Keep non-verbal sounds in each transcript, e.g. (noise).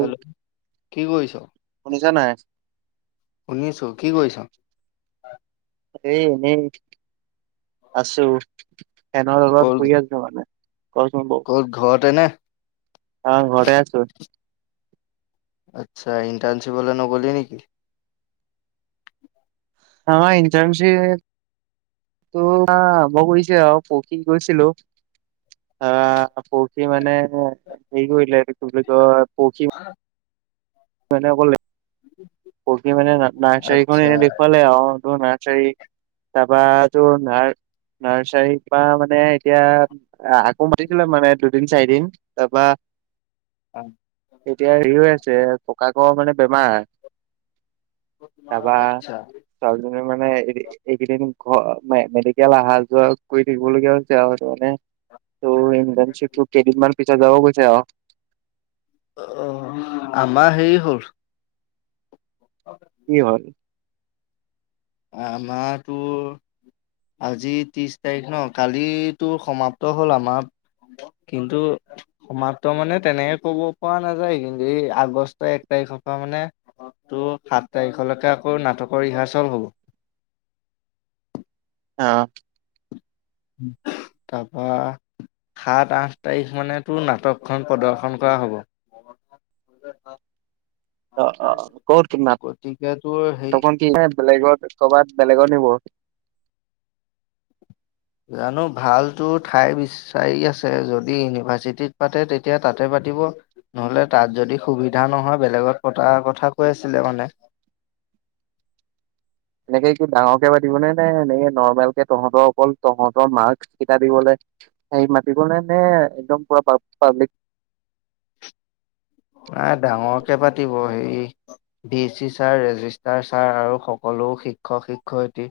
Hello কি কৰিছ? শুনিছা নাই? শুনিছো, কি কৰিছ? এ এনেই আছো ফেনৰ লগত ক'ত শুই আছো মানে ক'ত ঘৰতে নে অ ঘৰতে আছো। আচ্ছা ইণ্টাৰ্নশ্বিপ লে নগলি নেকি? আমাৰ ইণ্টাৰ্নশ্বিপ তোৱা আৰম্ভ কৰিছে আও পৰখি গৈছিলো। অ' পৰখি মানে অ' হেৰি কৰিলে মানে অকল পৰখি মানে নাৰ্চাৰীখন আচ্ছা এনে দেখুৱালে আৰু অ নাৰ্চাৰী তাৰপৰাটো না- নাৰ্চাৰীৰ পৰা মানে এতিয়া আকৌ মাতিছিলে মানে দুদিন - চাৰিদিন তাৰপৰা আ এতিয়া হেৰি হৈ আছে ককাকৰ মানে বেমাৰ। তাৰপৰা আচ্ছা ছোৱালী জনীয়ে মানে এই এইকেইদিন অ' মেডিকেল অহা যোৱা কৰি থাকিবলগীয়া হৈছে আৰু সেইটো মানে (unintelligible) যাব গৈছে আৰু। অ' আমাৰ হেৰি হ'ল। কি হল। আমাৰ তো আজি ত্ৰিশ তাৰিখ ন কালিতো সমাপ্ত হ'ল আমাৰ। কিন্তু সমাপ্ত মানে তেনেকে ক'ব পৰা নাযায় কিন্তু এই আগষ্ট এক তাৰিখ তাৰিখৰ পৰা মানে টো সাত তাৰিখলৈকে আকৌ নাটকৰ ৰিহাৰ্চেল হ'ব। অ' তাৰপা সাত-আঠ তাৰিখ মানেতো নাটকখন প্ৰদৰ্শন কৰা হ'ব। গতিকে তোৰ হেৰি তপন কিবা বেলেগত কৰবাত বেলেগত নিব। জানো ভালতো ঠাই বিচাৰি আছে যদি ইউনিভাৰ্চিটিত পাতে তেতিয়া তাতে পাতি পাতিব। নহলে তাত যদি সুবিধা নহয় বেলেগত পতাৰ কথা কৈ আছিলে মানে (inaudible) এনেকে কি ডাঙৰকে পাতিব নে নে এনেক নৰ্মেল কে তহঁতৰ অকল তহঁতৰ মাস্ কেইটা দিবলৈ হেৰি মাতিব ন নে একদম পুৰা পাব্লিক (inaudible) নাই ডাঙৰকে পাতিব হে V C sir register sir আৰু সকলো শিক্ষক শিক্ষয়িত্ৰী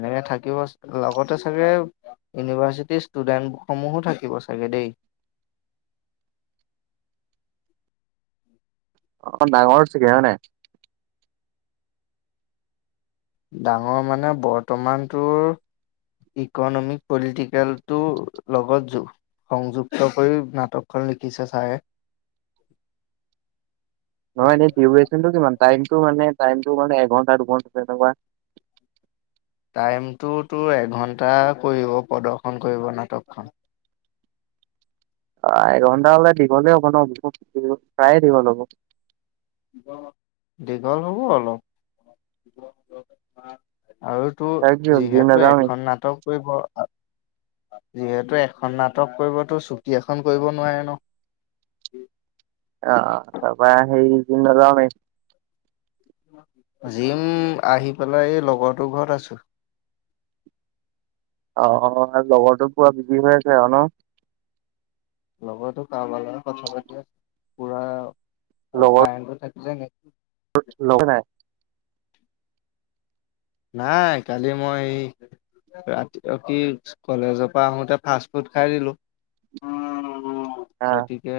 এনেকে থাকিব। লগতে চাগে ইউনিভাৰ্চিটিৰ ষ্টুডেণ্টসমূহো থাকিব চাগে দেই। (inaudible) অ' ডাঙৰ চাগে হয় নে নাই। ডাঙৰ মানে বৰ্তমানটোৰ ইকনমিক পলিটিকেলতটো লগত জু সংযুক্ত কৰি নাটকখন লিখিছে ছাৰে। নহয় এনে ডিউৰে্যনটো কিমান টাইমটো মানে টাইমটো মানে এঘন্টা দুঘন্টা এনেকুৱা বা। (inaudible) টাইমটো তোৰ এঘণ্টা কৰিব প্ৰদৰ্শন কৰিব নাটকখন। অ' এঘণ্টা হ'লে দীঘলে হ'ব ন' বহুত প্ৰায়ে দীঘল হ'ব। দীঘল হ'ব অলপ। আৰু তোৰ তাকে জিম যিহেতু নাযাওঁৱেই এখন নাটক কৰিব। যিহেতু এখন নাটক কৰিব তোৰ চুটি এখন কৰিব নোৱাৰে ন'। উম। আহ তাৰপৰা (unintelligible) জিম আহি পেলাই এই লগৰটোৰ ঘৰত আছো। (inaudible) আহ লগৰটো পূৰা বিজি হৈ আছে আৰু ন। লগৰতো কাৰবাৰ কথা পাতি আছে পুৰা আৰু লগৰ কাৰেণ্টটো থাকিলে (unintelligible) লগ নাই নাই কালি মই ৰাতি ৰকি কলেজৰ পৰা আহোতে ফাষ্ট ফুড খাই দিলো। অ অ' গতিকে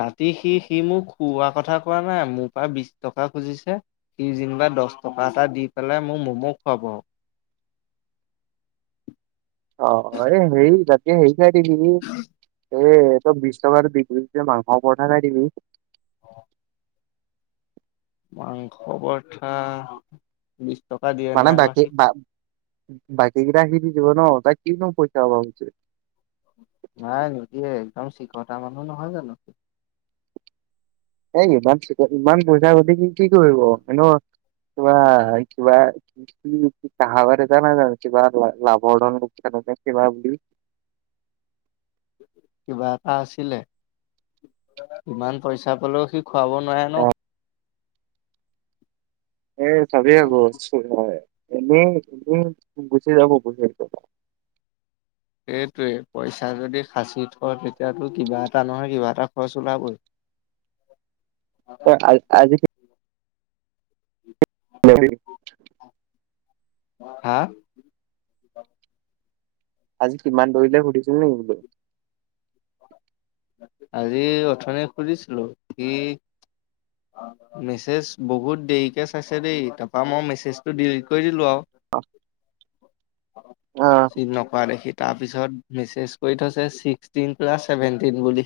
ৰাতি সি সি মোক খুওৱা কথা কোৱা নাই মোৰ পৰা বিশ টকা খুজিছে সি যেনিবা দহ টকা এটা দি পেলাই মোক ম'ম' খুৱাব আৰু অ অ এই হেৰি ততকে হেৰি খাই দিলি এই ত বিশ টকা বি যে মাংস পৰঠা খাই দিবি। মাংস পথা মানে বাকী বা বাকী কেইটা সি দি দিব ন কি ন পচাওঁ হৈছে একম চিকতা মানুহ নহয় জানো কি এ ইমান ইমান পইচা ঘটি কি কি কৰিব এ কিবা কিবা কি চাহ বাৰ জান জান কিবা লাভ লোকচান কিবা বুলি বুলি (unintelligible) কিবা এটা আছিলে কিমান পইচা পালেও সি খোৱাব নোৱাৰে এ ন এ চাবি আকৌ হয় এনেই এনেই গুচি যাব য (unintelligible) এইটোৱে পইচা যদি হাঁচি থয় তেতিয়য়াতো কিবা এটা নহয় কিবা এটা খৰচ ওলাবই (unintelligible) আজ আজি উ (unintelligible) হয় (unintelligible) হা! আজি কিমান দৌৰিলে সুধিছিল নেকি বোলো? আজি অথনি সুধিছিলো সি মেছেজ বহুত দেৰিকে চাইছে দেই, তাৰপা মই মেছেজটো ডিলিট কৰি দিলো আও। আহ (inaudible) চীন নকৱা দেখি তাৰপিছত মেছেজ কৰি থৈছে ছিক্সটিন প্লাছছেভেন টিন বুলি।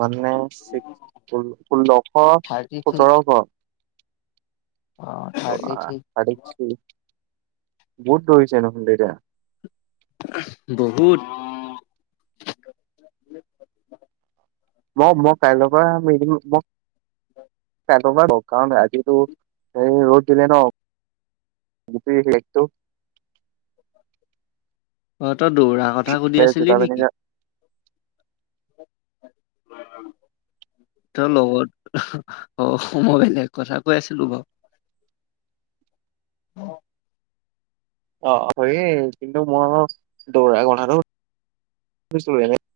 মানে চিক্স ষোল্লশ থাৰ্টি থ্ৰী সোতৰশ। অ থাৰ্টি থ্ৰী (unintelligible) বহুত দৌৰিছে দেখোন এতিয়া। বহুত। মই মই কাইলৈৰ পৰা মাৰি দিম মই (inaudible) (unintelligible) কাৰণ আজিতো সেই ৰ'দ দিলে ন। একটো (unintelligible) অ তই দৌৰা কথা সুধি জোতা আছিলি পিন্ধি নেকি যা- অ (unintelligible) ত লগত অ মই বেলেগ কথা কৈ আছিলো বাৰু (unintelligible) হ (unintelligible) অ হয়েই কিন্তু মই দৌৰা কথাটো। ছ নাই (unintelligible)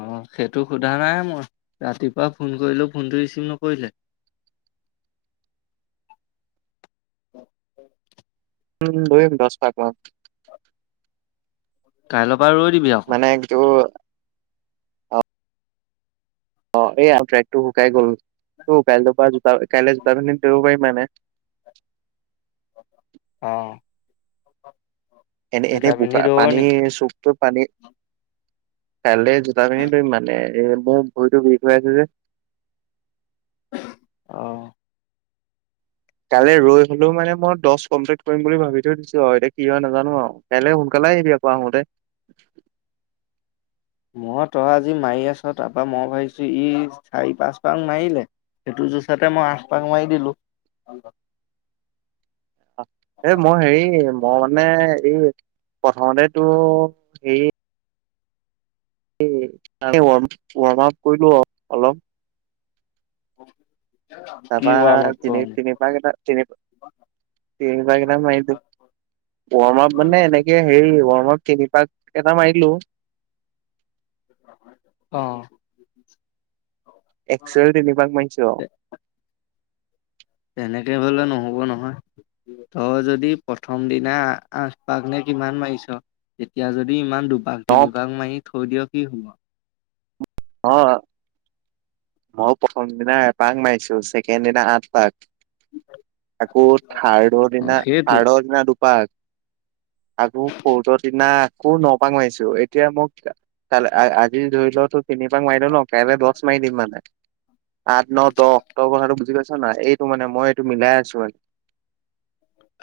অ' সেইটো সোধা নাই, মই ৰাতিপুৱা ফোন কৰিলো ফোনটো ৰিচিভ নকৰিলে। (unintelligible) (unintelligible) উম দৌৰিম দছ পাক মান। কাইল মানে য অ অ এইয়া ট্ৰেকটো শুকাই গ'ল। ত কাইল পৰা জোতা কাইলে জোতা পিন্ধি দৌৰিব পাৰিম মানে। অহ। এনে এনে বোকা পানী দৌৰণি চুপটোত পানী কাইলে জোতা পিন্ধি দৌৰিম মানে এই মোৰ ভৰিতটো বিষ হৈ আছে যে। আহ কাইলৈ ৰৈ হলেও মানে মই দহ কমপ্লিট কৰিম বুলি ভাবি থৈ দিছো অৰু, এতিয়া কি হয় নাজানো আৰু। কাইলে সোনকালে চাই আহিবি আকৌ আহোতে। মই তই আজি মাৰি আছ তাৰপৰা মই ভাবিছো ই চাৰি পাঁচ পাক মাৰিলে। সেইটো জুঁচাতে মই আঠ পাক মাৰি দিলো। এ মই হেৰি মই মানে এই প্ৰথমতেতো এ' ৱাৰ্ম আপ কৰিলো অলপ। কি তাৰপা ৱাৰ্ম আপ তিনি কৰিম তিনিপাক তিনিপাক এটা তিনিপাক এটা মাৰিলো, ৱৰ্মাপ মানে এনেকে হেৰি ৱৰ্মাপ কে পাক এটা মাৰি দিলো। অ' একচুৱেল নভাক মাৰিছো অ (unintelligible) তেনেকে হ'লে নহব নহয়। তই যদি প্ৰথম দিনা আঠ পাক নে কিমান মাৰিছ, তেতিয়া যদি ইমান দু বাঘ ন নি বাঘ মাৰি থৈ দিয়ক কি হব (unintelligible) অ' মইয়ো প্ৰথম দিনা এপাক মাৰিছো, ছেকেণ্ড দিনা আঠ পাক। আকৌ থাৰ্ডৰ অ' দিনা সেইটোৱে থাৰ্ডৰ দিনা দুপা (unintelligible) আকৌ ৰ্ফটৰ দিনা আকৌ ন পাক মাৰিছো এতিয়া মোক কাল আজি ধৰি লওতো তিনি পাক মাৰিলো ন কাইলৈ দছ পাক মাৰি দিম মানে। আঠ ন দহ তই কথাটো বুজি পাইছা ন, এইটো মানে মই এইটো মিলাই আছো মানে।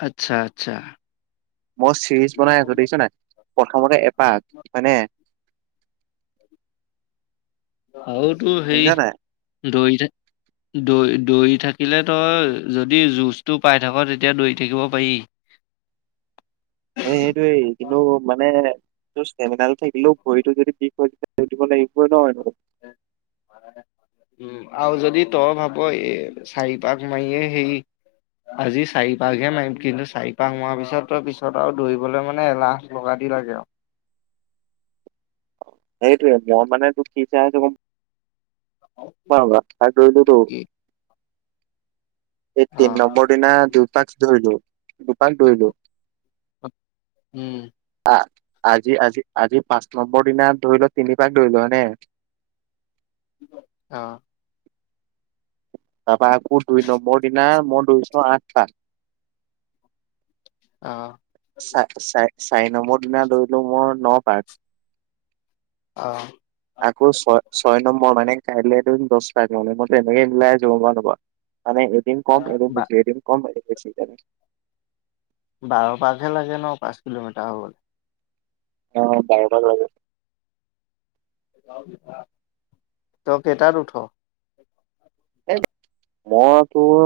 আচ্ছা আচ্ছা মই চিৰিজ বনাই আছো দেখিছনে নাই, প্ৰথমতে এপাক, হয়নে আৰুতো সেই শুনিছ নাই দৰি থা দৈ দৈৰি থাকিলে তই যদি জুচটো পাই থাক তেতিয়া দৰি থাকিব পাৰি। (unintelligible) হে সেইটোৱেই কিন্তু মানে ষ্টেমিনাৰটো থাকিলেও ভৰিতটো যদি বিষ হয় তেতিয়া উ দিব লাগিবই নহয় ন। উ আৰু যদি তই ভাব এই চাৰিপাক মাৰিয়েই হেৰি আজি চাৰি পাকহে মাৰিম, কিন্তু চাৰি পাক মাৰ পিছত তই পিছত আৰু দৌবলৈ মানে এলাহ লগা দি ঘেৰা গ (unintelligible) সেইটোৱেটো মই মানে তোক কি চাই আছো গম (unintelligible) কি এই তিন অ', নম্বৰ দিনা দুপাক ধুইলো দুপাক দৰিলো উম আজি আজি আজি পাঁচ নম্বৰ দিনা ধৰি লোৱা তিনিপাক দৰিলো হয়নে অহ তাপা আকৌ দুই নম্বৰ দিনা মই দৌৰিছোঁ আঠটা আহ (unintelligible) চাৰি নম্বৰ দিনা দৌৰিলো মই ন পাক অ আকৌ ছয় ছয় নম্বৰ মানে কাইলৈ দৌৰিম দহ পাক মানে, মই তেনেকে মিলাই আছো গ'ম পোৱানে নোপোৱা মানে এদিন কম এদিন বা বেছি এদিন কম এদিন বেছি এনেকে। বাৰ পাকহে লাগে ন পাঁচ কিলোমিটাৰ হবলৈ। অ বাৰটা লৈকে তই কেইটাত উঠ মই তোৰ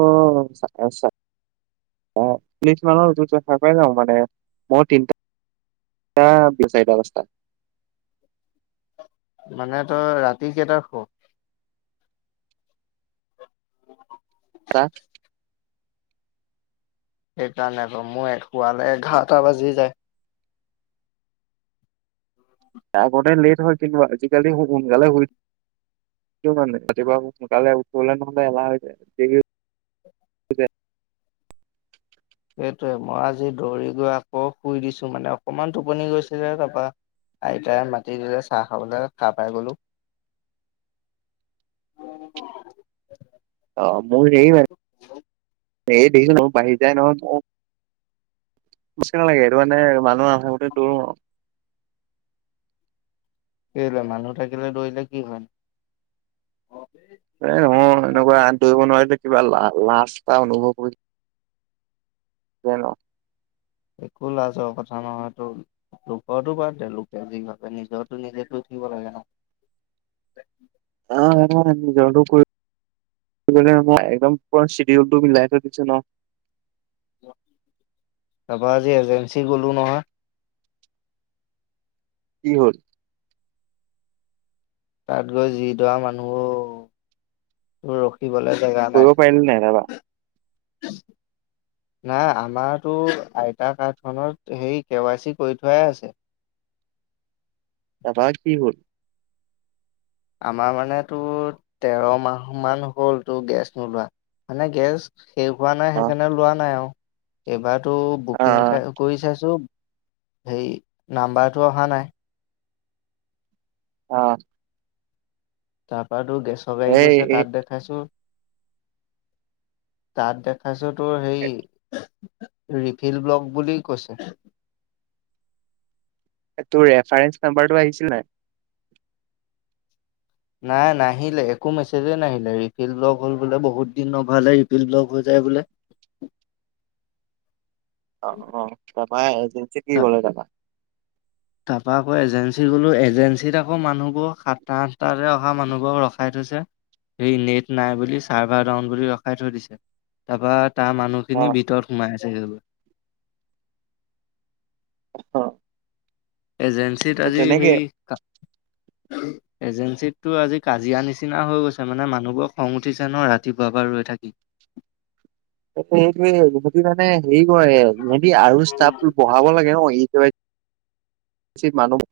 (unintelligible) মানৰ উঠো যে সাৰ পাই যাওঁ মানে মইয়ো তিনিটা টা চাৰিটা পাচটা মানে তই ৰাতি কেই তাত হুব? ক (unintelligible) সেইকাৰণে আৰু মোৰ শুৱালে এঘাৰটা বাজি যায়। আগতে লেট হয় কিন্তু আজিকালি সোনকালে শুই মানে ৰাতিপুৱা সোনকালে উঠিবলে নহলে এলাহ হৈ যায় য ঠিকে। সেইটয়ে মই আজি দৌৰি গৈ আকৌ শুই দিছো মানে অকমান টোপনি গৈছিলে তাৰাপা আইতাই মাটি দিলে চাহ খাবলৈ হাড় পাই গলো। অ মোৰ হেৰী (unintelligible) স দেছো মোৰ বাঢ়ি যায় ন নি লাগেটো মানে মানুহ দো (unintelligible) কেলে মানুহ থাকিলে দৌৰিলে কি হয়? এ নহয় এনেকুৱা দৌৰিব নোৱাৰিলে কিবা লা লাজটা অনুভৱ কৰি জনো। একো লাজৰ কথা নহয় তো লোকো লোকৰ তো বাদ দে লোকে যি ভাবে নিজ তো নিজে কৰি থাকিব লাগে ন। (unintelligible) একদম শিডিউলমি মিলাই থৈ দিছে ন। তপা আজি এজেঞ্চি গলো নহয় কি হল? তাত গৈ যি দৰা মানুহো ৰখ ৰখি বলৈ জেগা কৰিব নাই। পাৰিলি নাই তাৰপা নাই আমাৰতো আইতা কাৰ্ডখনত সেই কে ৱাই চি কৰি থোৱাই আছে। তাৰ পৰা কি হল? আমাৰ মান তোৰ তেৰ মাহ মান হ'ল তোৰ গেছ নোলোৱা। মানে গেছ শেষ হোৱা নাই অ সেইকাৰণে লোৱা নাই আও এইবাৰতো অ বুকিং কৰি চাইছোঁ সেই নাম্বাৰটো অহা নাই। অ তাৰপা তোৰ গেছৰ গাড়ী গৈছে এই তাত দেখাইছো। তাত দেখাইছো তোৰ হেই ৰিফিল ব্লগ বুলি কৈছে। তোৰ ৰেফাৰেন্স নাম্বৰটো আহিছিল নাই? নাই নাহিলে একো মেছেজে নাহিলে, ৰিফিল ব্লক হ'ল বোলে বহুত দিন নভাল ৰিফিল ব্লক হৈ যায় বোলে। অঁ অঁ তাপা এ এজেঞ্চি কি ত ক'লে তাপা তাৰপা আকৌ এজেঞ্চি গ'লো এজেঞ্চিত আকৌ মানুহবোৰ সাতটা আঠটাতে অহা মানুহবোৰক ৰখাই থ স নেট নাই বুলি চাৰ্ভাৰ ডাউন বুলি ৰখাই থৈ দিছে। তাৰপা তাৰ অ মানুহখিনি ভিতৰত সোমাইছে। অ', এজেঞ্চিত আজি তেনেকে সেই হা এজেঞ্চিতটো আজি কাজিয়া নিচিনা হৈ গৈছে, মানে মানুহবোৰ খং উঠিছে ন ৰাতিপুৱা পা ৰ লৈ থাকি। সেইটোয়েই। সিহঁতি মানে হেৰি কৰে, সিহঁতি আৰু উম ষ্টফ বঢ়াব লাগে ন! মানুহ